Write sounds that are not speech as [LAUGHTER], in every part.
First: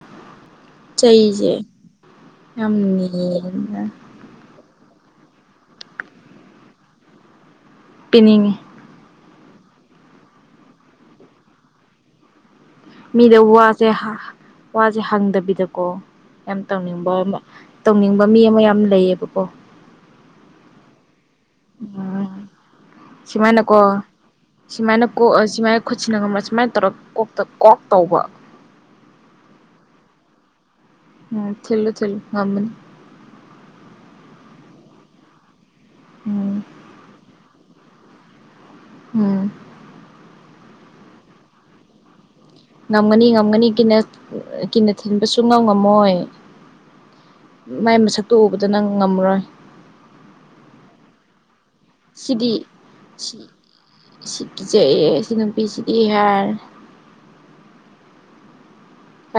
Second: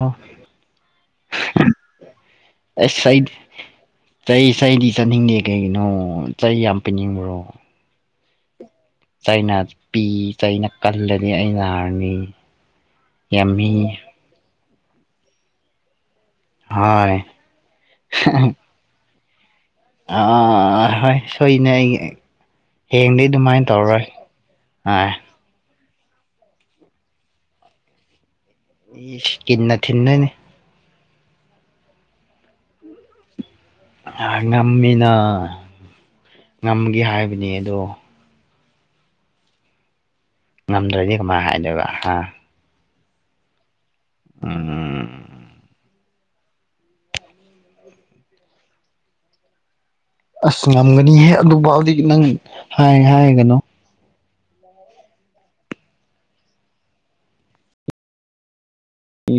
ꯑ [UNINTELLIGIBLE] ꯆꯩꯁꯦ ꯑꯁ ꯑꯩ ꯌꯥꯝꯅꯤꯌꯦꯕꯥ ꯆꯩ ꯁꯩꯗꯤ ꯆꯥꯅꯤꯡ ꯀꯩꯅꯣ ꯆꯩ ꯌꯥꯝ ꯄꯤꯅꯤꯡꯕ꯭ꯔꯣ ꯄꯤꯅꯤꯡꯉꯤ ꯆꯩꯩꯅ ꯄꯤ ꯆꯩꯩꯅ ꯀꯜꯂꯗꯤ ꯑꯩ ꯅꯥꯔꯅꯤ ꯃꯤꯗ ꯌꯥꯝꯃꯤ ꯋꯥꯁꯦ ꯕ ꯕ ꯋꯥꯁꯦ ꯍꯪꯗꯕꯤꯗꯀꯣ ꯌꯥꯝ ꯇꯧꯅꯤꯡꯕ ꯍꯣꯏ ꯑꯃ ꯇꯧꯅꯤꯡꯕ ꯃꯤ ꯑꯃ ꯌꯥꯝ ꯂꯩꯌꯦꯕꯀꯣ ꯑ ꯍꯣꯏ ꯁꯣꯏꯅꯦ ꯑꯩ ꯎꯝ ꯍꯌꯦꯡꯗꯩꯩ ꯑꯗꯨꯃꯥꯏꯅ ꯇꯧꯔꯣꯏ ꯑ ꯑꯣ ꯑꯁꯤ ꯃꯥꯏ ꯈꯨꯠꯁꯤꯟꯅꯒ ꯁꯨꯃꯥꯏꯅ ꯇꯧꯔꯒ ꯀꯣꯛꯇ ꯀꯣꯛ ꯇꯧꯕ ꯏꯁ ꯀꯤꯟꯅ ꯊꯤꯟꯗꯣꯏꯅꯤ ꯎꯝ ꯊꯤꯜꯂꯨ ꯊꯤꯜꯂꯨ ꯉꯝꯕꯅꯤ ꯉꯝꯃꯤꯅ ꯎꯝ ꯉꯝꯒꯦ ꯍꯥꯏꯕꯅꯤ ꯑꯗꯣ ꯎꯝ ꯉꯝꯗ꯭ꯔꯗꯤ ꯀꯃꯥꯏꯅ ꯍꯥꯏꯗꯣꯏꯕ ꯍꯥ ꯉꯝꯒꯥꯅꯤ ꯉꯃꯒꯅꯤ ꯀꯤꯟꯅ ꯀꯤꯟꯅꯥ ꯎꯝ ꯊꯤꯅꯕꯥ ꯁꯨꯛ ꯉꯝꯃꯣꯏ ꯃꯥꯏ ꯃꯁꯛꯇꯨ ꯎꯕꯗ ꯅꯪ ꯉꯝꯃꯔꯣꯏ ꯑꯁ ꯉꯝꯒꯅꯤꯍꯦ ꯑꯗꯨꯐꯥꯎꯗꯤ ꯅꯪ ꯁꯤꯗꯤ ꯍꯥꯏ ꯁꯤ ꯍꯥꯏꯒꯅꯣ ꯁꯤ ꯀꯤꯖꯌꯦ ꯁꯤ ꯅꯨꯄꯤꯁꯤꯗꯤ ꯍꯥꯏꯔꯅꯤ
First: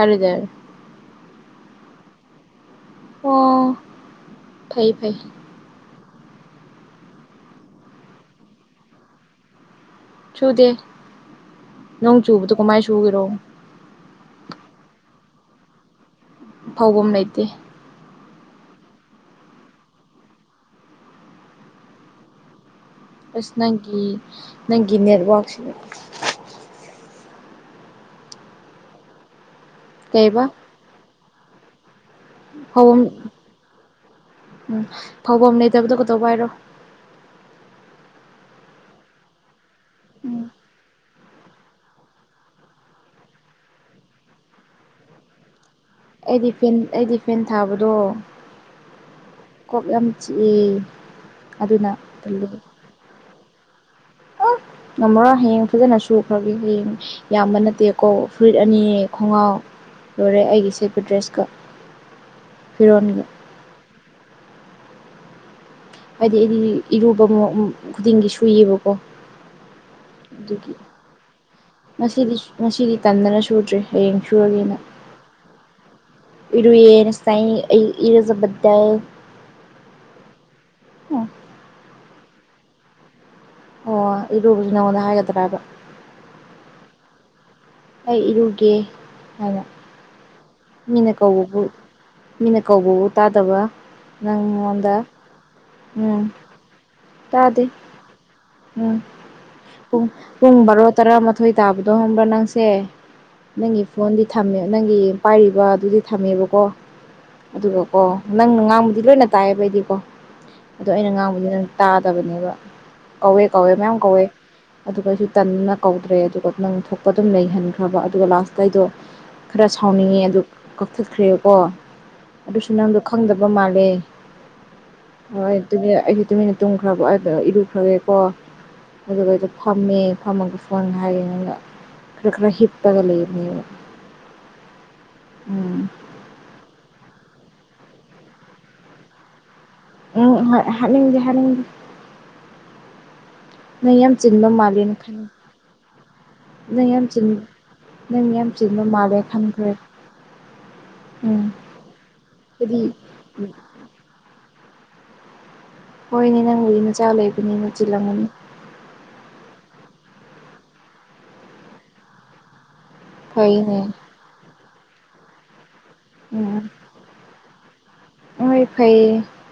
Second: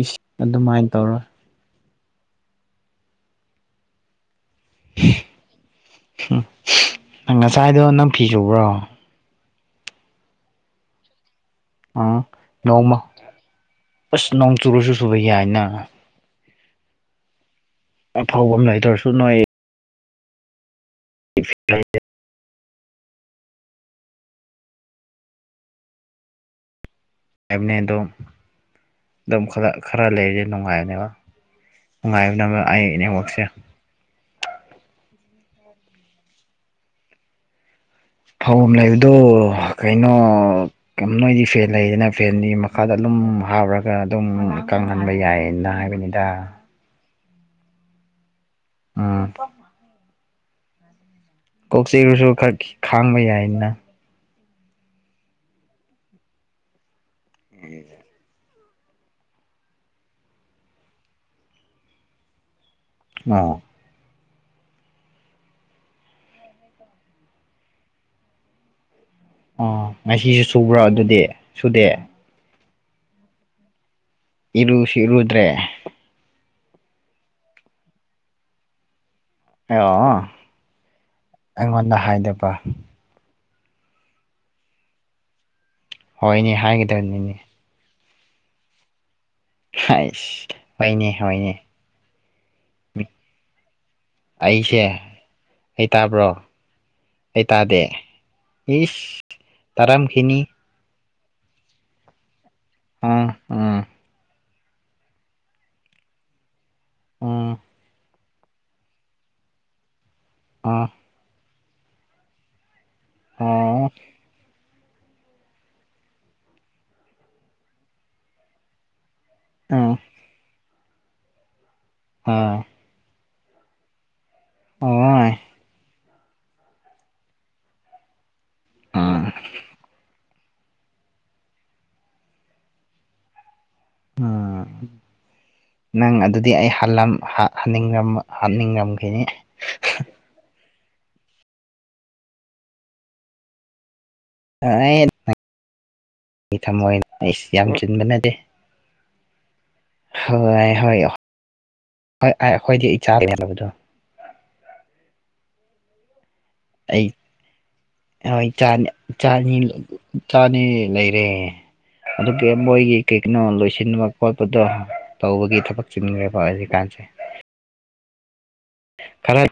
ꯏꯁ ꯑꯗꯨꯃꯥꯏꯅ ꯇꯧꯔꯣꯏ ꯑꯣ ꯐꯩ ꯐꯩ ꯍꯨꯝ ꯅꯪ ꯉꯁꯥꯏꯗꯣ ꯅꯪ ꯐꯤ ꯁꯨꯕ꯭ꯔꯣ ꯁꯨꯗꯦ ꯑ ꯅꯣꯡ ꯆꯨꯕꯗꯣ ꯀꯃꯥꯏꯅ ꯅꯣꯡꯃ ꯁꯨꯒꯦꯔꯣ ꯑꯁ ꯅꯣꯡ ꯆꯨꯔꯁꯨ ꯁꯨꯕ ꯌꯥꯏꯅ ꯐꯥꯎꯕꯥꯝ ꯂꯩꯇꯦ ꯑꯥꯐꯥꯎꯕꯝ ꯂꯩꯇ꯭ꯔꯁꯨ ꯅꯣꯏ [UNINTELLIGIBLE] ꯑꯁ ꯅꯪꯒꯤ ꯅꯪꯒꯤ ꯅꯦꯠꯋꯥꯛꯁꯤꯅꯥ ꯑꯦꯝꯅꯦꯗꯣ ꯑꯗꯨꯝ ꯈꯔ ꯈꯔ ꯂꯩꯔꯗꯤ ꯀꯩꯕ ꯅꯨꯡꯉꯥꯏꯅꯦꯕ ꯅꯨꯡꯉꯥꯏꯕꯅꯦ ꯑꯩ ꯐꯧꯕꯝ ꯅꯦꯠꯋꯥꯛꯁꯦ ꯎꯝ ꯐꯥꯎꯐꯝ ꯂꯩꯇꯕꯗꯣ ꯀꯩꯗꯧꯕ ꯍꯥꯏꯔꯣ ꯐꯧꯐꯝ ꯂꯩꯕꯗꯣ ꯀꯩꯅꯣ ꯎꯝ ꯅꯣꯏꯗꯤ ꯐꯦꯟ ꯂꯩꯗꯅ ꯐꯦꯟꯗꯤ ꯃꯈꯥꯗ ꯑꯗꯨꯝ ꯍꯥꯞꯔꯒ ꯑꯗꯨꯝ ꯀꯪꯍꯟꯕ ꯌꯥꯏꯌꯦꯅ ꯍꯥꯏꯕꯅꯤꯅ ꯑꯩꯗꯤ ꯐꯦꯟ ꯑꯩꯗꯤ ꯐꯦꯟ ꯊꯥꯕꯗꯣ ꯎꯝ ꯀꯣꯛ ꯌꯥꯝ ꯆꯤꯛꯏ ꯀꯣꯛꯆꯤꯒꯁꯨ ꯈꯔ ꯈꯥꯡꯕ ꯌꯥꯏꯅ ꯑꯥ ꯉꯝꯃꯔꯣꯏ ꯍꯌꯦꯡ ꯐꯖꯅ ꯁꯨ ꯈꯔꯒꯦ ꯍꯌꯦꯡ ꯌꯥꯝꯕ ꯅꯠꯇꯦꯀꯣ ꯐꯨꯔꯤꯠ ꯑꯅꯤ ꯈꯣꯡꯒꯥꯎ ꯂꯣꯏꯔꯦ ꯑꯩꯒꯤ ꯁꯦꯠꯄ ꯗ꯭ꯔꯦꯁꯀ ꯐꯤꯔꯣꯟ ꯑꯣ ꯍꯥꯏꯗꯤ ꯑꯩꯗꯤ ꯏꯔꯨꯕ ꯈꯨꯗꯤꯡꯒꯤ ꯁꯨꯏꯌꯦꯕꯀꯣ ꯑꯣ ꯉꯁꯤꯁꯨ ꯑꯗꯨꯒꯤ ꯁꯨꯕ꯭ꯔꯣ ꯑꯗꯨꯗꯤ ꯁꯨꯗꯦ ꯉꯁꯤꯗꯤ ꯉꯁꯤꯗꯤ ꯇꯟꯗꯅ ꯁꯨꯗ꯭ꯔꯦ ꯍꯌꯦꯡ ꯁꯨꯔꯒꯦꯅ ꯏꯔꯨꯁꯨ ꯏꯔꯨꯗ꯭ꯔꯦ ꯏꯔꯨꯌꯦ ꯉꯥꯁꯥꯏ ꯑꯩ ꯏꯔꯨꯖꯕꯗꯣ ꯑꯣ ꯑꯩꯉꯣꯟꯗ ꯍꯥꯏꯗꯕ ꯑꯣ ꯏꯔꯨꯕꯁꯨ ꯅꯪꯉꯣꯟꯗ ꯍꯥꯏꯒꯗ꯭ꯔꯥꯕ ꯍꯣꯏꯅꯦ ꯍꯥꯏꯒꯗꯕꯅꯤꯅꯦ ꯑꯩ ꯏꯔꯨꯒꯦ ꯍꯥꯏꯅ ꯍꯥꯏꯁ ꯍꯣꯏꯅꯦ ꯃꯤꯅ ꯍꯣꯏꯅꯦ ꯀꯧꯕꯕꯨ ꯃꯤꯅ ꯀꯧꯕꯕꯨ ꯇꯥꯗꯕ ꯅꯪꯉꯣꯟꯗ ꯍꯦ ꯇꯥꯕ꯭ꯔꯣ ꯎꯝ ꯇꯥꯗꯦ ꯎꯝ ꯏꯁ ꯄꯨꯡ ꯇꯥꯔꯝꯈꯤꯅꯤ ꯄꯨꯡ ꯕꯔꯣ ꯇꯔꯥꯃꯥꯊꯣꯏ ꯇꯥꯕꯗꯣ ꯍꯪꯕ꯭ꯔꯥ ꯅꯪꯁꯦ ꯑꯪ ꯅꯪꯒꯤ ꯐꯣꯟꯗꯤ ꯊꯝꯃꯦ ꯅꯪꯒꯤ ꯄꯥꯏꯔꯤꯕꯗꯨꯗꯤ ꯊꯝꯃꯦꯕꯀꯣ ꯑꯥ ꯑꯗꯨꯒꯀꯣ ꯅꯪꯅ ꯉꯥꯡꯕꯨꯗꯤ ꯂꯣꯏꯅ ꯇꯥꯏꯌꯦꯕ ꯑꯩꯗꯤꯀꯣ ꯑꯥ ꯑꯗꯣ ꯑꯩꯅ ꯉꯥꯡꯕꯗꯤ ꯅꯪ ꯇꯥꯗꯕꯅꯦꯕ ꯀꯧꯏ ꯀꯧꯏ ꯑꯣ ꯃꯌꯥꯝ ꯀꯧꯏ ꯑꯗꯨꯒ ꯑꯩꯁꯨ ꯇꯟꯗꯅ ꯀꯧꯗ꯭ꯔꯦ ꯑꯗꯨꯒ ꯅꯪ ꯊꯣꯛꯄ ꯑꯗꯨꯝ ꯂꯩꯍꯟꯈ꯭ꯔꯕ ꯑꯗꯨꯒ ꯂꯥꯁꯇ ꯑꯩꯗꯣ ꯈꯔ ꯑꯥ ꯁꯥꯎꯅꯤꯡꯉꯦ ꯑꯗꯨ ꯀꯛꯊꯠꯈ꯭ꯔꯦꯀꯣ ꯑꯥ ꯑꯗꯨꯁꯨ ꯅꯪꯗꯣ ꯈꯪꯗꯕ ꯃꯥꯜꯂꯦ ꯑꯣꯏ ꯍꯣꯏ ꯑꯩꯁꯨ ꯇꯨꯃꯤꯟꯅ ꯇꯨꯝꯈ꯭ꯔꯕ ꯏꯔꯨꯈ꯭ꯔꯒꯦꯀꯣ ꯑꯥ ꯑꯗꯨꯒ ꯑꯩꯗꯨ ꯐꯝꯃꯦ ꯐꯝꯃꯒ ꯐꯣꯟ ꯍꯥꯏꯔꯦ ꯌꯦꯡꯒ ꯈꯔ ꯈꯔ ꯍꯤꯞꯄꯒ ꯂꯩꯕꯅꯦꯕ ꯎꯝ ꯎꯝ ꯅꯪ ꯑꯗꯨꯗꯤ ꯑꯩ ꯍꯜꯂꯝ ꯍ ꯍꯅꯤꯡꯉ ꯍꯥꯅꯤꯡꯉꯝꯈꯤꯅꯤ ꯎꯝ ꯍꯣꯢ ꯍꯥꯠꯅꯤꯡꯗꯤ ꯍꯥꯠꯅꯤꯡꯉꯤ ꯅꯪ ꯌꯥꯝ ꯆꯤꯟꯕ ꯃꯥꯜꯂꯦꯅ ꯑꯩ ꯈꯟ ꯅꯪ ꯊꯝꯃꯣꯏ ꯌꯥꯝ ꯆꯤꯟ ꯑꯩꯁ ꯌꯥꯝ ꯆꯤꯟꯕ ꯅꯪ ꯅꯠꯇꯦ ꯌꯥꯝ ꯆꯤꯟꯕ ꯃꯥꯜꯂꯦ ꯈꯟꯈ꯭ꯔꯦ ꯍꯣꯏ ꯍꯣꯏ ꯍꯣꯏ ꯎꯝ ꯑꯥꯏ ꯍꯥꯏꯗꯤ ꯑꯩꯈꯣꯏꯗꯤ ꯑꯩ ꯆꯥ ꯕꯗꯣ ꯍꯣꯏꯅꯦ ꯅꯪꯕꯨꯗꯤ ꯃꯆꯥ ꯂꯩꯕꯅꯤ ꯆꯤꯜꯂꯝꯒꯅꯤ ꯆꯅꯤ ꯆꯥꯅꯤ ꯂꯩꯔꯦ ꯑꯗꯨꯒ ꯃꯣꯏꯒꯤ ꯀꯩꯒꯤꯅꯣ ꯐꯩꯅꯦ ꯂꯣꯏꯁꯤꯟꯕ ꯈꯣꯠꯄꯗꯣ ꯇꯧꯕꯒꯤ ꯊꯕꯛ ꯎꯝ ꯆꯤꯟꯈ꯭ꯔꯦꯕ ꯎꯝ ꯍꯧꯖꯤꯛꯀꯥꯟꯁꯦ ꯍꯣꯏ ꯐꯩꯌꯦ ꯔꯩ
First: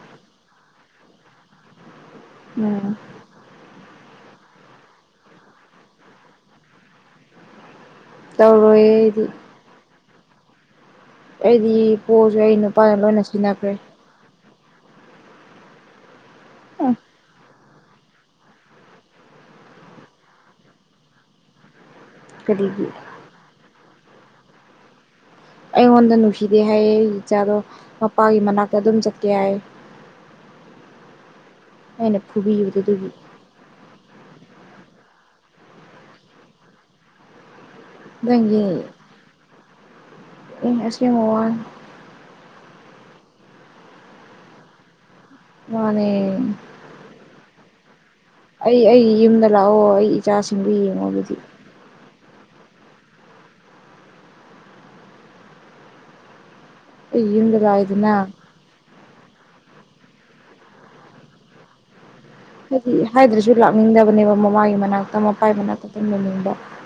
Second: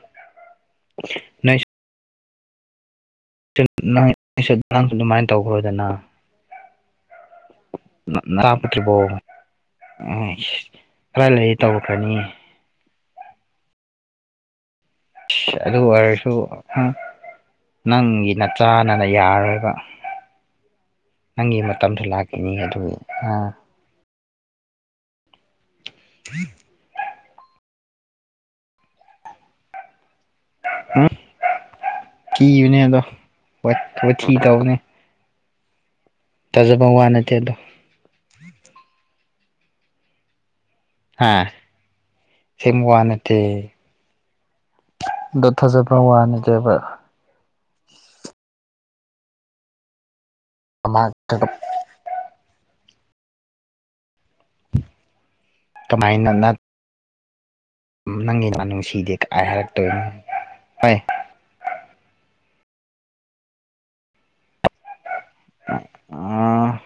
ꯅꯩꯁꯨ [UNINTELLIGIBLE] ꯎꯝ ꯑꯥꯡꯁꯨ ꯑꯗꯨꯃꯥꯏꯅ ꯇꯧꯈ꯭ꯔꯣꯗꯅ ꯅꯥꯔꯥ ꯇꯧꯔꯣꯏ ꯐꯠꯇ꯭ꯔꯤꯕꯣ ꯑꯩꯗꯤ ꯑꯩꯗꯤ ꯄꯣꯁꯨ ꯑꯩ ꯅꯨꯄꯥꯅ ꯂꯣꯏꯅ ꯁꯤꯖꯤꯟꯅꯈ꯭ꯔꯦ ꯑꯁ ꯑꯗꯨ ꯑꯣꯏꯔꯁꯨ ꯎꯝ ꯅꯪꯒꯤ ꯅꯆꯥꯟꯅꯅ ꯌꯥꯔꯣꯏꯕ ꯅꯪꯒꯤ ꯃꯇꯝꯗ ꯂꯥꯛꯈꯤꯅꯤ ꯑꯗꯨ ꯀꯔꯤꯒꯤ ꯒ ꯑꯩꯉꯣꯟꯗ ꯅꯨꯡꯁꯤꯗꯦ ꯍꯥꯏꯌꯦ ꯑꯩ ꯏꯆꯥꯗꯣ ꯃꯄꯥꯒꯤ ꯃꯅꯥꯛꯇ ꯑꯗꯨꯝ ꯆꯠꯀꯦ ꯍꯥꯏ ꯎꯝ ꯑꯩꯅ ꯀꯤꯕꯅꯦ ꯐꯨꯕꯤꯕꯗꯨ ꯑꯗꯣ ꯑꯗꯨꯒꯤ ꯍꯣꯏ ꯍꯣꯏ ꯊꯤ ꯇꯧꯕꯅꯦ ꯇꯥꯖꯕ ꯋꯥ ꯅꯠꯇꯦ ꯑꯗꯣ ꯅꯪꯒꯤ ꯎ [UNINTELLIGIBLE] ꯑ ꯁꯦꯡꯕ ꯋꯥ ꯅꯠꯇꯦ ꯗꯣ ꯊꯖꯕ ꯃꯥꯅꯦ ꯋꯥ ꯅꯠꯇꯦꯕ ꯑꯩ ꯑꯩꯒꯤ ꯌꯨꯝꯗ ꯂꯥꯛꯑꯣ ꯑꯩꯒꯤ ꯏꯆꯥꯁꯤꯡꯗꯨ ꯌꯦꯡꯉꯣ ꯑꯗꯨꯗꯤ ꯀꯃꯥꯏꯅꯅ ꯑꯩꯒꯤ ꯌꯨꯝꯗ ꯂ ꯅꯪꯒꯤ ꯗꯨ ꯅꯨꯡꯁꯤꯗꯦ ꯀꯥꯏ ꯍꯥꯏꯔꯛꯇꯣꯏꯅꯣ ꯍꯣꯏ ꯍꯥꯏꯗꯤ ꯍꯥꯏꯗ꯭ꯔꯁꯨ ꯂꯥꯛꯅꯤꯡꯗꯕꯅꯦꯕ ꯃꯃꯥꯒꯤ ꯃꯅꯥꯛꯇ ꯃꯄꯥꯒꯤ ꯃꯅꯥꯛꯇ ꯇꯨꯝ ꯂꯩꯅꯤꯡꯕ ꯑꯥ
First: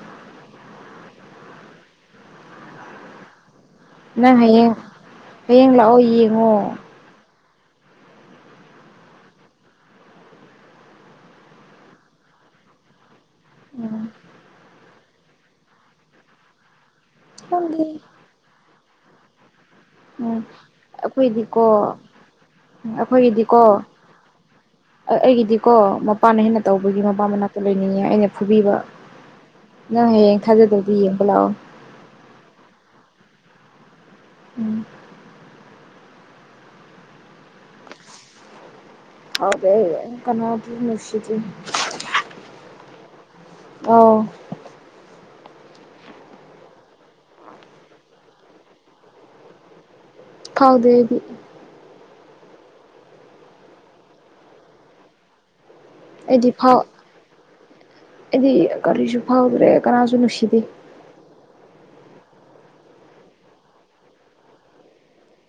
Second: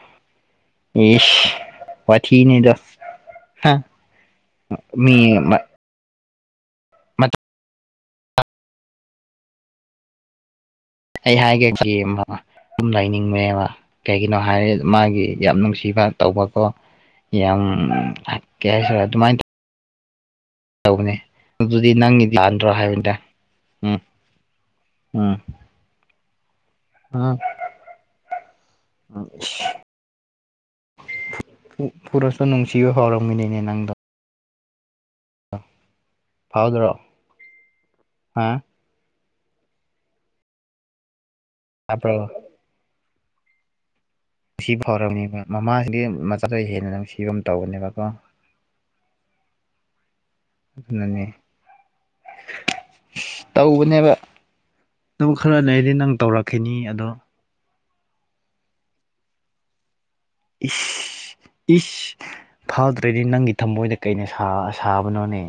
ꯏꯁ ꯋꯥꯊꯤꯅꯦꯗ ꯍꯥ ꯅꯪ ꯍꯌꯦꯡ ꯍꯌꯦꯡ ꯂꯥꯛꯑꯣ ꯌꯦꯡꯉꯣ ꯑꯩ ꯍꯥꯏꯒꯦ ꯊꯦꯝꯕ ꯇꯨꯝ ꯂꯩꯅꯤꯡꯕꯅꯦꯕ ꯎꯝ ꯀꯩꯒꯤ ꯅꯣ ꯍꯥꯏꯔꯦ ꯃꯥꯒꯤ ꯌꯥꯝ ꯅꯨꯡꯁꯤꯕ ꯇꯧꯕꯀꯣ ꯌꯥꯝ ꯈꯪꯗꯦ ꯀꯩ ꯍꯥꯢꯁꯤꯔ ꯑꯗꯨꯃꯥꯏꯅ ꯎꯝ ꯇꯧꯕꯅꯦ ꯑꯩꯈꯣꯏꯗꯤꯀꯣ ꯑꯗꯨꯗꯤ ꯅꯪꯒꯤꯗꯤ ꯂꯥꯟꯗ꯭ꯔꯣ ꯍꯥꯏꯕꯅꯤꯗ ꯑꯩꯈꯣꯏꯒꯤꯗꯤꯀꯣ ꯎꯝ ꯎꯝ ꯑꯩꯒꯤꯗꯤ ꯀꯣ ꯃꯄꯥꯅ ꯍꯦꯟꯅ ꯇꯧꯕꯒꯤ ꯃꯄꯥ ꯃꯅꯥꯛꯇ ꯂꯩꯅꯤꯡꯉꯦ ꯑꯩꯅ ꯐꯨꯕꯤꯕ ꯅꯪ ꯍꯌꯦꯡ ꯊꯥꯖꯗꯕꯗꯤ ꯌꯦꯡꯕ ꯂꯥꯛꯑꯣ [INAUDIBLE] ꯄꯨꯔꯁꯇꯣ ꯅꯨꯡꯁꯤꯕ ꯍꯥꯎꯔꯥꯎ ꯃꯤꯅꯤꯅ ꯅꯥꯡꯗꯝ ꯎꯝ ꯐꯥꯎꯗ꯭ꯔꯣ ꯍꯥ ꯐꯥꯎꯗꯦ ꯀꯅꯥꯗ ꯅꯨꯡꯁꯤꯗꯨꯢꯅꯣ ꯇꯥꯕꯔꯣ ꯑꯧ ꯅꯨꯡꯁꯤ ꯐꯥꯎꯔꯝꯅꯦꯕ ꯃꯃꯥꯁꯤꯗꯤ ꯃꯆꯥꯗꯩ ꯍꯦꯟꯅ ꯅꯨꯡꯁꯤꯕ ꯑꯃ ꯇꯧꯕꯅꯦꯕꯀꯣ ꯐꯥꯎꯗꯦ ꯑꯩꯗꯤ ꯑꯗꯨꯅꯅꯦ ꯇꯧꯕꯅꯦꯕ ꯑꯗꯨꯝ ꯈꯔ ꯂꯩꯗꯤ ꯅꯪ ꯑꯩꯗꯤ ꯇꯧꯔꯛꯈꯤꯅꯤ ꯐꯥꯎ ꯑꯗꯣ ꯑꯩꯗꯤ ꯀꯔꯤꯁꯨ ꯐꯥꯎꯗ꯭ꯔꯦ ꯀꯅꯥꯁꯨ ꯅꯨꯡꯁꯤ ꯏꯁ ꯏꯁ ꯐꯥꯎꯗ꯭ꯔꯗꯤ ꯅꯪꯒꯤ ꯊꯃꯣꯏꯗ ꯀꯩꯅ ꯁꯥꯕꯅꯣꯅꯦ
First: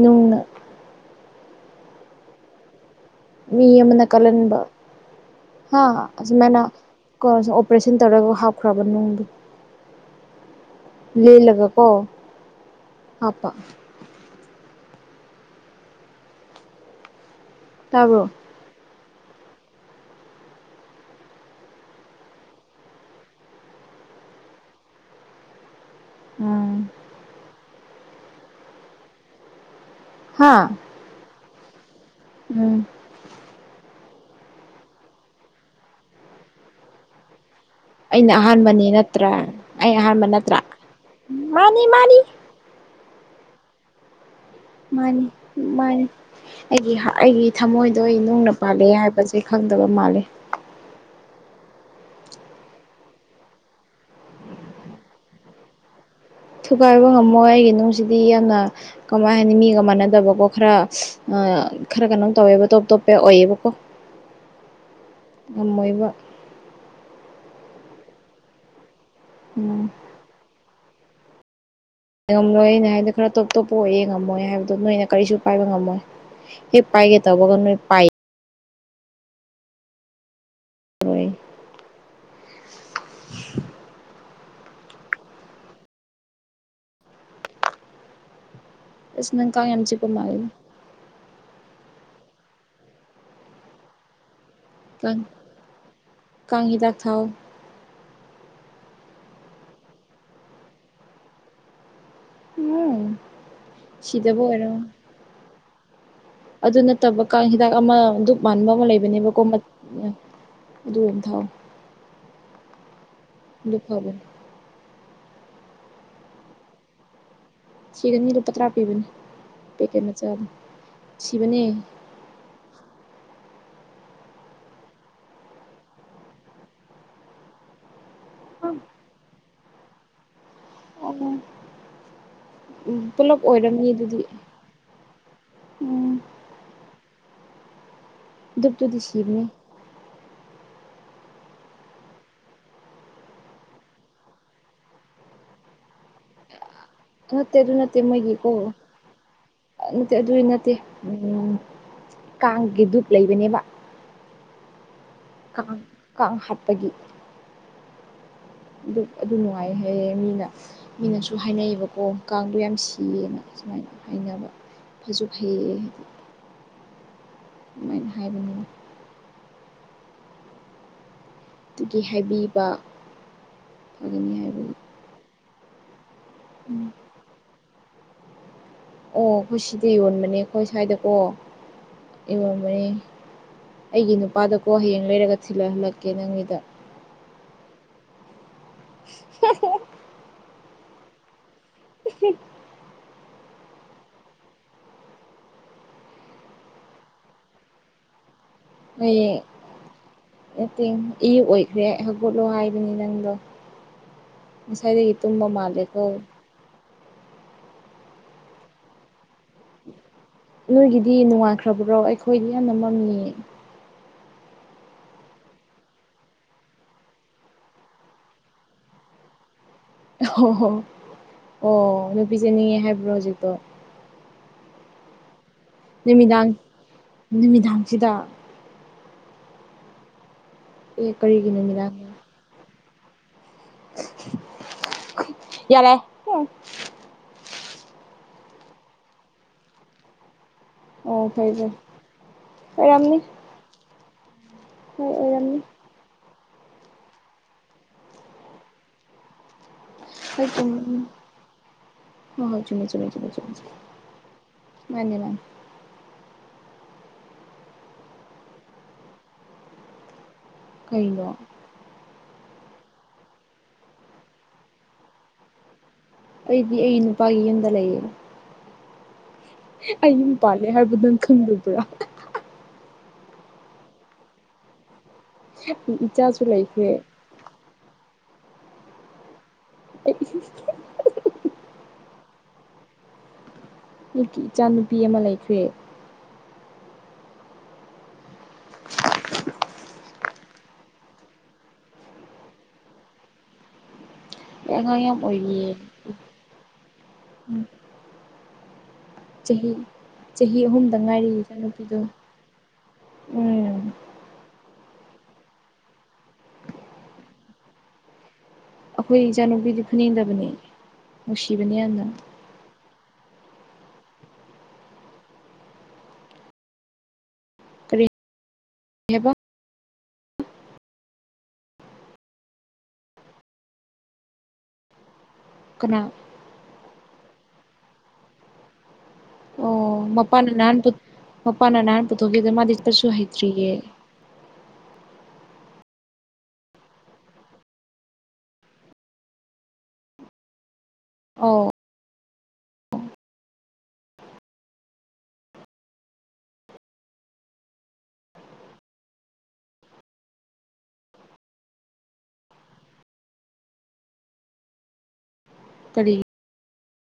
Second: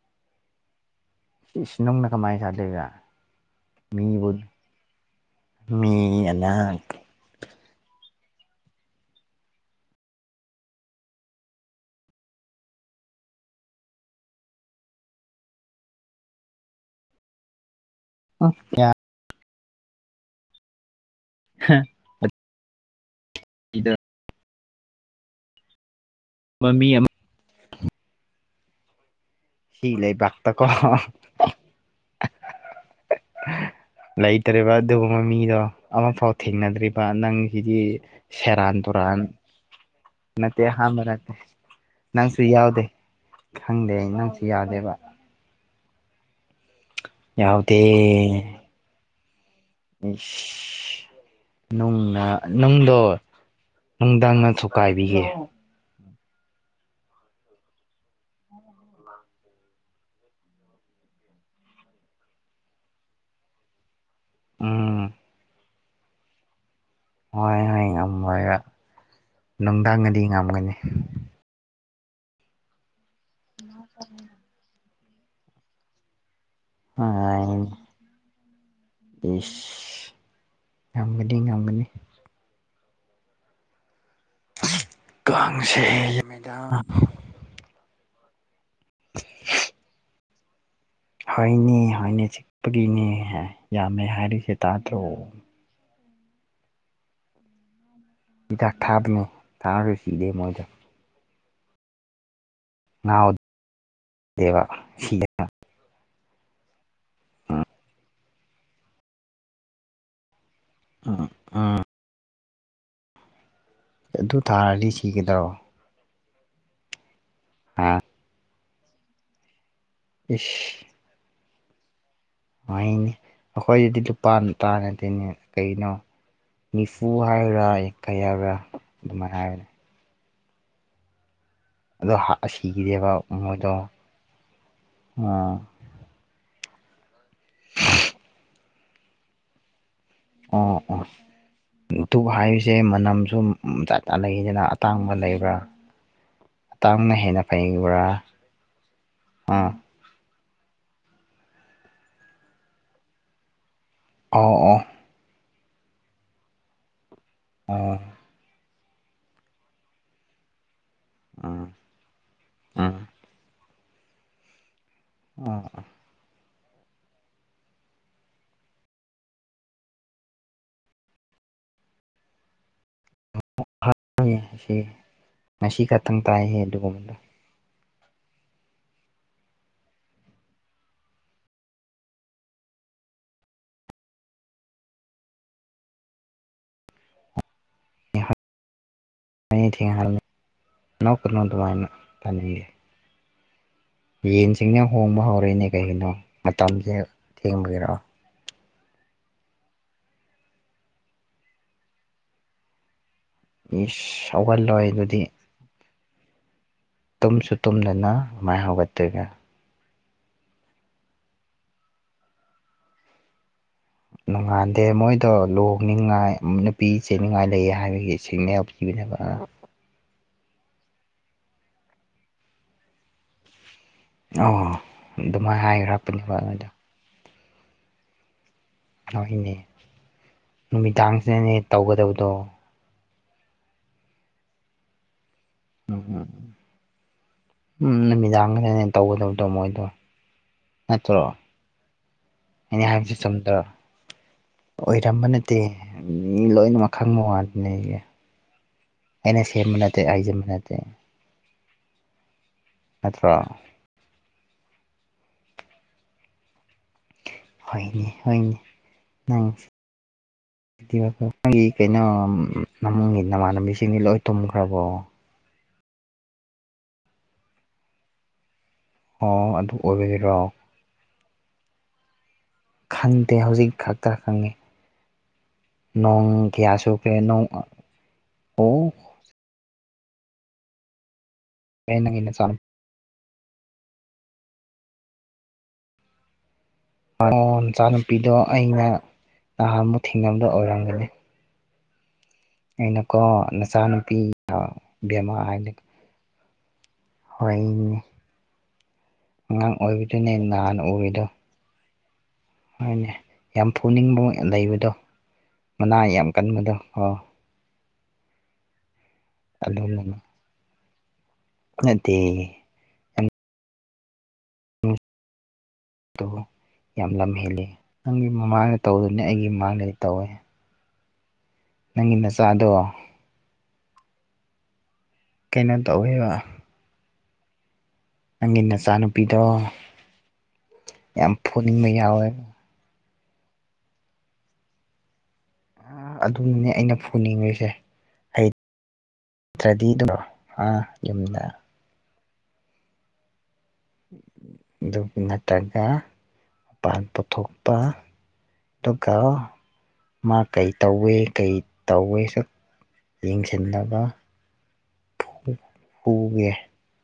ꯅꯨꯡꯅ ꯏꯁ ꯅꯨꯡꯅ ꯀꯃꯥꯏ ꯀꯔꯤꯔ ꯃꯤ ꯑꯃꯅ ꯀꯥꯜꯍꯥꯟꯕ ꯍꯥ ꯃꯤ ꯑꯁꯨꯃꯥꯢꯅ ꯑꯅ ꯀꯣ ꯑꯣꯄꯔꯦꯁꯟ ꯇꯧꯔꯒ ꯍꯥꯞꯈ꯭ꯔꯕ ꯅꯨꯡꯗꯣ ꯂꯦꯜꯂꯒꯣ ꯍꯥꯞꯄ ꯇꯥꯕꯔꯣ ꯑꯣ ꯌꯥꯢ ꯍ [INAUDIBLE] ꯏꯗꯔ [INAUDIBLE] ꯎꯝ ꯃꯃꯤ ꯑꯃ ꯑꯁꯤ ꯂꯩ ꯄꯥꯛꯇ ꯍꯥ ꯀꯣ ꯎꯝ [INAUDIBLE] ꯂꯩꯇ꯭ꯔꯦꯔꯤꯕ ꯑꯗꯨꯒꯨꯝꯕ ꯃꯤꯗꯣ ꯑꯃꯐꯥꯎ ꯊꯦꯡꯅꯗ꯭ꯔꯤꯕ ꯅꯪꯒꯤꯗꯤ ꯑꯩꯅ ꯑꯍꯥꯟꯕꯅꯤ ꯅꯠꯇ꯭ꯔꯥ ꯑꯩ ꯑꯍꯥꯟꯕꯅꯤ ꯅꯠꯇꯦ ꯑꯍꯥꯟꯕ ꯅꯠꯇꯦ ꯅꯪꯁꯨ ꯌꯥꯎꯗꯦ ꯈꯪꯗꯦ ꯑꯩ ꯅꯪꯁꯨ ꯌꯥꯗꯦꯕ ꯃꯥꯅꯤ ꯑꯩꯒꯤ ꯑꯩꯒꯤ ꯌꯥꯎꯗꯦ ꯊꯃꯣꯏꯗꯣ ꯑꯩ ꯅꯨꯡꯅ ꯄꯥꯜꯂꯦ ꯍꯥꯏꯕꯁꯦ ꯈꯪꯗꯕ ꯃꯥꯜꯂꯤ ꯅꯨꯡꯅ ꯅꯨꯡꯗꯣ ꯅꯨꯡꯗꯪꯅ ꯊꯨꯀꯥꯏꯕꯤꯒꯦ ꯊꯨꯒꯥꯏꯕ ꯉꯝꯃꯣꯏ ꯑꯩꯒꯤ ꯅꯨꯡꯁꯤꯗꯤ ꯌꯥꯝꯅ ꯀꯃꯥꯏ ꯍꯥꯏꯅꯤ ꯃꯤꯒ ꯃꯥꯟꯅꯗꯕꯀꯣ ꯈꯔ ꯈꯔ ꯀꯩꯅꯣꯝ ꯇꯧꯋꯦꯕ ꯇꯣꯞ ꯇꯣꯞꯄ ꯑꯣꯏꯌꯦꯕꯀꯣ ꯎꯝ ꯉꯝꯃꯣꯏꯕ ꯍꯣꯏ ꯍꯣꯏ ꯉꯝꯃꯣꯏꯞ ꯎꯝ ꯅꯨꯡꯗꯪꯅꯗꯤ ꯉꯝꯒꯅꯤ ꯉꯝꯂꯣꯏꯅ ꯍꯥꯏꯗꯣ ꯈꯔ ꯇꯣꯞ ꯇꯣꯞꯄ ꯑꯣꯏꯌꯦ ꯉꯝꯃꯣꯏ ꯍꯥꯏꯕꯗꯣ ꯅꯣꯏꯅ ꯀꯔꯤꯁꯨ ꯄꯥꯏꯕ ꯉꯝꯃꯣꯏ ꯍꯦꯛ ꯄꯥꯏꯒꯦ ꯇꯧꯕꯒ ꯅꯣꯏ ꯄꯥꯏ ꯢꯁ ꯄꯥꯏꯔꯣꯏ ꯉꯝꯒꯅꯤ ꯉꯝꯒꯅꯤ ꯀꯥꯡꯁꯦ ꯌꯥꯝꯃꯤꯗꯥ ꯏꯁ ꯅꯪ ꯀꯥꯡ ꯌꯥꯝ ꯆꯤꯛꯄ ꯃꯥꯜꯂꯦ ꯍꯥꯏꯅꯦ ꯍꯥꯏꯅꯦ ꯆꯤꯛꯄꯒꯤꯅꯦ ꯌꯥꯝꯃꯦ ꯍꯥꯏꯔꯤꯁꯦ ꯇꯥꯗ꯭ꯔꯣ ꯀꯥꯡ ꯀꯥꯡ ꯍꯤꯗꯥꯛ ꯊꯥꯎ ꯍꯤꯗꯥꯛ ꯊꯥꯒꯅꯣ ꯊꯥꯔꯒ ꯁꯤꯗꯦ ꯃꯣꯢꯁꯦ ꯎꯝ ꯍ [INAUDIBLE] ꯁꯤꯗꯕ ꯑꯣꯢꯔꯝꯒꯅꯤ ꯑꯗꯨ ꯅꯠꯇꯕ ꯀꯥꯡ ꯍꯤꯗꯥꯛ ꯑꯃ ꯗꯨꯛ ꯃꯥꯟꯕ ꯑꯃ ꯂꯩꯕꯅꯦꯕꯀꯣ ꯑꯗꯨ ꯎꯝ ꯊꯥꯎ ꯑꯗꯨ ꯐꯕꯅꯦ ꯑꯗꯨ ꯊꯔꯥꯗꯤ ꯁꯤꯒꯥꯗꯔꯣ ꯑꯥ ꯁꯤꯒꯅꯤ ꯂꯨꯄꯥ ꯇꯔꯥ ꯄꯤꯕꯅꯦ ꯄꯦꯀꯦꯠ ꯃꯆꯥ ꯑꯗꯨ ꯏꯁ ꯁꯤꯕꯅꯦ [UNINTELLIGIBLE] ꯑꯩꯈꯣꯌꯒꯤ ꯂꯨꯄꯥ ꯅꯨꯄꯥ ꯅꯥꯠꯇꯦꯅꯦ ꯀꯔꯤꯅꯣ ꯅꯤꯐꯨ ꯍꯥꯌꯔꯒꯥ ꯀꯤꯌꯥꯔꯥ ꯑꯗꯨꯃꯥꯏꯍꯥꯏꯕꯅꯦ ꯎꯝ ꯑꯗꯣ ꯍꯠꯂꯥ ꯁꯤꯈꯔꯦꯕ ꯄꯨꯂꯞ ꯃꯣꯏꯗꯣ ꯑꯣꯏꯔꯝꯅꯤ ꯎꯝ ꯎꯝ [UNINTELLIGIBLE] ꯁꯤꯕꯅꯤ ꯑ ꯑꯥ ꯗꯨꯛ ꯍꯥꯏꯔꯤꯁꯦ ꯃꯅꯝꯁꯨ ꯖꯠ ꯖꯠ ꯂꯩꯗꯅ ꯑꯇꯥꯡꯕ ꯂꯩꯕ꯭ꯔꯥ [INAUDIBLE] ꯍꯦꯟꯅ ꯅꯠꯇꯦ ꯑꯗꯨ ꯅꯠꯇꯦ ꯐꯩꯕ꯭ꯔꯥ ꯃꯣꯏꯒꯤꯀꯣ ꯅꯠꯇꯦ ꯑꯗꯨꯗꯤ ꯅꯠꯇꯦ ꯎꯟ ꯀꯥꯡꯒꯤ ꯗꯨꯞ ꯂꯩꯕꯅꯦꯕ ꯑꯣ ꯑꯣ ꯀꯥꯡ ꯀꯥꯡ ꯍꯥꯠꯄꯒꯤ ꯑꯣ ꯑꯗꯨ ꯑꯗꯨ ꯅꯨꯡꯉꯥꯏ ꯍꯥꯏꯌꯦ ꯃꯤꯅ ꯃꯤꯅꯁꯨ ꯍꯥꯏꯅꯩꯌꯦꯕꯀꯣ ꯀꯥꯡꯗꯣ ꯌꯥꯝ ꯎꯝ ꯁꯤꯌꯦꯅ ꯁꯨꯃꯥꯏꯅ ꯍꯥꯏꯅꯕ ꯐꯁꯨ ꯎꯝ ꯑꯣ ꯐꯩꯌꯦ ꯀꯥ ꯑꯗꯨꯃꯥꯏꯅ ꯍꯥꯏꯕꯅꯤꯅ ꯑꯗꯨꯒꯤ ꯍꯥꯏꯕꯤꯕ ꯐꯒꯅꯤ ꯍꯥꯏꯕꯒꯤ [INAUDIBLE] ꯉꯁꯤ ꯈꯛꯇꯪ ꯇꯥꯏꯌꯦ ꯑꯗꯨꯒꯨꯝꯕꯗꯣ ꯑꯣ ꯑꯩꯈꯣꯏꯒꯤ ꯁꯤꯗ ꯌꯣꯟꯕꯅꯦ ꯑꯩꯈꯣꯏꯒꯤ ꯁ꯭ꯋꯥꯏ ꯗꯀꯣ ꯌꯣꯟꯕꯅꯦ ꯑꯩꯒꯤ ꯅꯨꯄꯥꯗꯀꯣ ꯍꯌꯦꯡ ꯂꯩꯔꯒ ꯊꯤꯜꯂꯛꯍꯜꯂꯛꯀꯦ ꯅꯪꯒꯤꯗ [UNINTELLIGIBLE] ꯅꯣꯛꯀꯅꯣ ꯑꯗꯨꯃꯥꯏꯅꯥ ꯇꯅꯤꯡꯗꯦ ꯌꯦꯟꯁꯤꯡꯅ ꯍꯣꯡꯕ ꯍꯧꯔꯛꯏꯅꯦ ꯀꯩꯒꯤꯅꯣ ꯃꯇꯝꯁꯦ ꯊꯦꯡꯕꯒꯤꯔꯣ ꯍꯌꯦꯡ ꯅꯠꯇꯦꯡ ꯏꯌꯨ ꯑꯣꯏꯈ꯭ꯔꯦ ꯍꯧꯒꯠꯂꯣ ꯍꯥꯏꯕꯅꯤ ꯅꯪꯗꯣ ꯏꯁ ꯍꯧꯒꯠꯂꯣꯏ ꯃꯁꯥꯏꯗꯒꯤ ꯑꯗꯨꯗꯤ ꯇꯨꯝꯕ ꯃꯥꯂꯒ ꯇꯨꯝꯁꯨ ꯇꯨꯝꯗꯅ ꯀꯃꯥꯏ ꯍꯧꯒꯠꯇꯣꯏꯒ ꯅꯣꯏꯒꯤꯗꯤ ꯅꯨꯪꯉꯟꯈꯔꯥꯕꯣ ꯑꯩꯈꯣꯏꯗꯤ ꯌꯥꯝꯅ ꯃꯝꯅꯤꯌꯦ ꯅꯣꯡꯉꯥꯟꯗꯦ ꯃꯣꯏꯗꯣ ꯂꯨꯍꯅꯤꯡꯉꯥꯏ ꯅꯨꯄꯤ ꯆꯦꯅꯤꯡꯉꯥꯏ ꯂꯩꯌꯦ ꯍꯥꯏꯕꯒꯤ ꯁꯤꯒꯅꯥꯜ ꯀꯕ [UNINTELLIGIBLE] ꯑꯣ ꯍꯣ ꯑꯣ ꯅꯨꯄꯤ ꯁꯦꯅꯤꯡꯉꯦ ꯍꯥꯏꯕ꯭ꯔꯣ ꯍꯧꯖꯤꯛꯇꯣ ꯑꯣ ꯑꯗꯨꯃꯥꯏꯅ ꯍꯥꯏꯌ ꯅꯨꯃꯤꯗꯥꯡ ꯅꯨꯃꯤꯗꯥꯡꯁꯤꯗ ꯍꯣꯏ ꯅꯦ ꯑꯦ ꯀꯔꯤꯒꯤ ꯅꯨꯃꯤꯗꯥꯡꯁꯤꯗꯅꯦ ꯅꯨꯃꯤꯗꯥꯡ ꯇꯧꯒꯗꯕꯗꯣ ꯌꯥꯔꯦ ꯎꯝ ꯅꯨꯃꯤꯗꯥꯡꯒꯗꯅꯦ ꯇꯧꯒꯗꯕꯗꯣ ꯃꯣꯏꯗꯣ ꯅꯠꯇ꯭ꯔꯣ ꯑꯣ ꯐꯩ ꯐꯩ ꯑꯩꯅ ꯍꯥꯏꯕꯁꯦ ꯑꯣꯏꯔꯝꯅꯤ ꯆꯨꯝꯗ꯭ꯔ ꯍꯣꯏ ꯑꯣꯏꯔꯝꯕ ꯑꯣꯏꯔꯝꯅꯤ ꯅꯠꯇꯦ ꯃꯤ ꯂꯣꯏꯅꯥꯃꯛ ꯈꯪꯕꯥ ꯋꯥꯌꯦ ꯑꯩꯅ ꯁꯦꯝꯕꯅꯠꯇꯦ ꯍꯣꯏ ꯆꯨꯝ ꯍꯣꯏ ꯍꯣꯏ ꯆꯨꯝꯃꯦꯆꯨꯝꯃꯦ ꯅꯠꯇ꯭ꯔꯣ ꯆꯨꯝꯃꯦ ꯃꯥꯅꯦꯃꯥꯅꯦ [INAUDIBLE] ꯀꯩꯅꯣ ꯀꯩꯅꯣ ꯏꯃꯨꯡꯒꯤ ꯅꯃꯥꯟꯅꯕꯤꯁꯤꯡꯗꯤ ꯂꯣꯏ ꯇꯨꯝꯈ꯭ꯔꯕꯣ ꯑꯩꯗꯤ ꯑꯩ ꯅꯨꯄꯥꯒꯤ ꯌꯨꯝꯗ ꯂꯩꯌꯦ ꯑꯣ ꯑꯗꯨ ꯑꯩ ꯌꯨꯝ ꯑꯣꯏꯕꯒꯤꯔꯣ ꯄꯥꯜꯂꯦ ꯍꯥꯏꯕꯗꯨ ꯅꯪ ꯈꯪꯗꯕ꯭ꯔꯥ ꯈꯪꯗꯦ ꯍꯧꯖꯤꯛ ꯈꯛꯇ ꯈꯪꯉꯤ ꯑꯩ ꯏꯆꯥꯁꯨ ꯅꯣꯡꯀꯌꯥ ꯂꯩꯈ꯭ꯔꯦ ꯁꯨꯈ꯭ꯔꯦ ꯅꯣꯡ ꯑꯣ [INAUDIBLE] ꯑꯩ ꯅꯪꯒꯤ ꯅꯥꯆ ꯑꯩꯒꯤ ꯏꯆꯥ ꯅꯨꯨꯄꯤ ꯑꯃ ꯂꯩꯈ꯭ꯔꯦ ꯑꯣ ꯃꯆꯥꯅꯨꯄꯤꯗꯣ ꯑꯩꯅ ꯅꯍꯥꯟꯃꯨꯛ ꯊꯦꯡꯅꯕꯗ‌ꯣ ꯑꯣꯏꯔꯝꯒꯅꯤ ꯑꯩꯅꯀꯣ ꯅꯆꯥꯅꯨꯄꯤ ꯑꯉꯥꯡ ꯌꯥꯝ ꯕꯦꯝꯃ ꯑꯣꯏꯔꯤꯌꯦ ꯍꯥꯏꯅ ꯍꯣꯏꯅꯦ ꯆꯍꯤ ꯑꯉꯥꯡ ꯑꯣꯏꯕꯗꯨꯅꯦ ꯆꯍꯤ ꯅꯍꯥꯟ ꯑꯍꯨꯝꯗ ꯎꯔꯤꯗꯣ ꯉꯥꯏꯔꯤꯗ ꯏꯆꯥ ꯅꯨꯄꯤꯗꯣ ꯍꯣꯏꯅꯦ ꯌꯥꯝ ꯐꯨꯅꯤꯡꯕ ꯂꯩꯕꯗꯣ ꯃꯅꯥ ꯌꯥꯝ ꯀꯟꯕꯗꯣ ꯑꯣ ꯑꯩꯈꯣꯏ ꯏꯆꯥꯅꯨꯄꯤꯗꯤ ꯑꯗꯨꯅꯅꯤ ꯐꯨꯅꯤꯡꯗꯕꯅ‌ꯦ ꯅꯨꯡꯁꯤꯕꯅ‌ꯦ ꯌꯥꯝꯅ ꯅꯠꯇꯦ ꯑꯗꯨ ꯌꯥꯝ ꯂꯝ ꯍꯦꯜꯂꯤ ꯀꯔꯤ ꯅꯪꯒꯤ ꯃꯃꯥꯡꯗ ꯇꯧꯗ‌ꯦꯅꯤ ꯍꯥꯏꯕ ꯑꯩꯒꯤ ꯃꯃꯥꯡꯗꯗꯤ ꯇꯧꯋꯦ ꯅꯪꯒꯤ ꯅꯆꯥꯗꯣ ꯀꯩꯅꯣ ꯀꯅꯥ ꯇꯧꯋꯦꯕ ꯅꯪꯒꯤ ꯅꯆꯥ ꯅꯨ ꯑꯣ ꯃꯄꯥꯥꯟꯅ ꯅꯍꯥꯟ ꯄꯨ ꯌꯥꯝ ꯃꯄꯥꯥꯅ ꯐꯨꯅꯤꯡꯕ ꯅꯍꯥꯟ ꯌꯥꯎꯋꯦꯕ ꯄꯨꯊꯣꯛꯈꯤꯗ ꯃꯥꯗꯤ ꯆꯠꯄꯁꯨ ꯍꯩꯇ꯭ꯔꯤꯌꯦ ꯑ ꯑꯗꯨꯅꯦ ꯑꯩꯅ ꯐꯨꯅꯤꯡꯔꯤꯁꯦ ꯑꯩ ꯅꯠꯇ꯭ꯔꯗꯤ [UNINTELLIGIBLE] ꯑꯥ ꯌꯨꯝꯗ ꯑꯧ ꯑꯗꯨꯒꯤ ꯅꯠꯇ꯭ꯔꯒ ꯄꯥꯟ ꯄꯨꯊꯣꯛꯄ ꯗꯨꯒꯥ ꯃꯥ ꯀꯩ ꯇꯧꯋꯦ ꯀꯩ ꯇꯧꯋꯦꯁꯨ ꯌꯦꯡꯁꯤꯟꯗꯕ ꯐꯨ ꯀꯔꯤ ꯐꯨꯒꯦ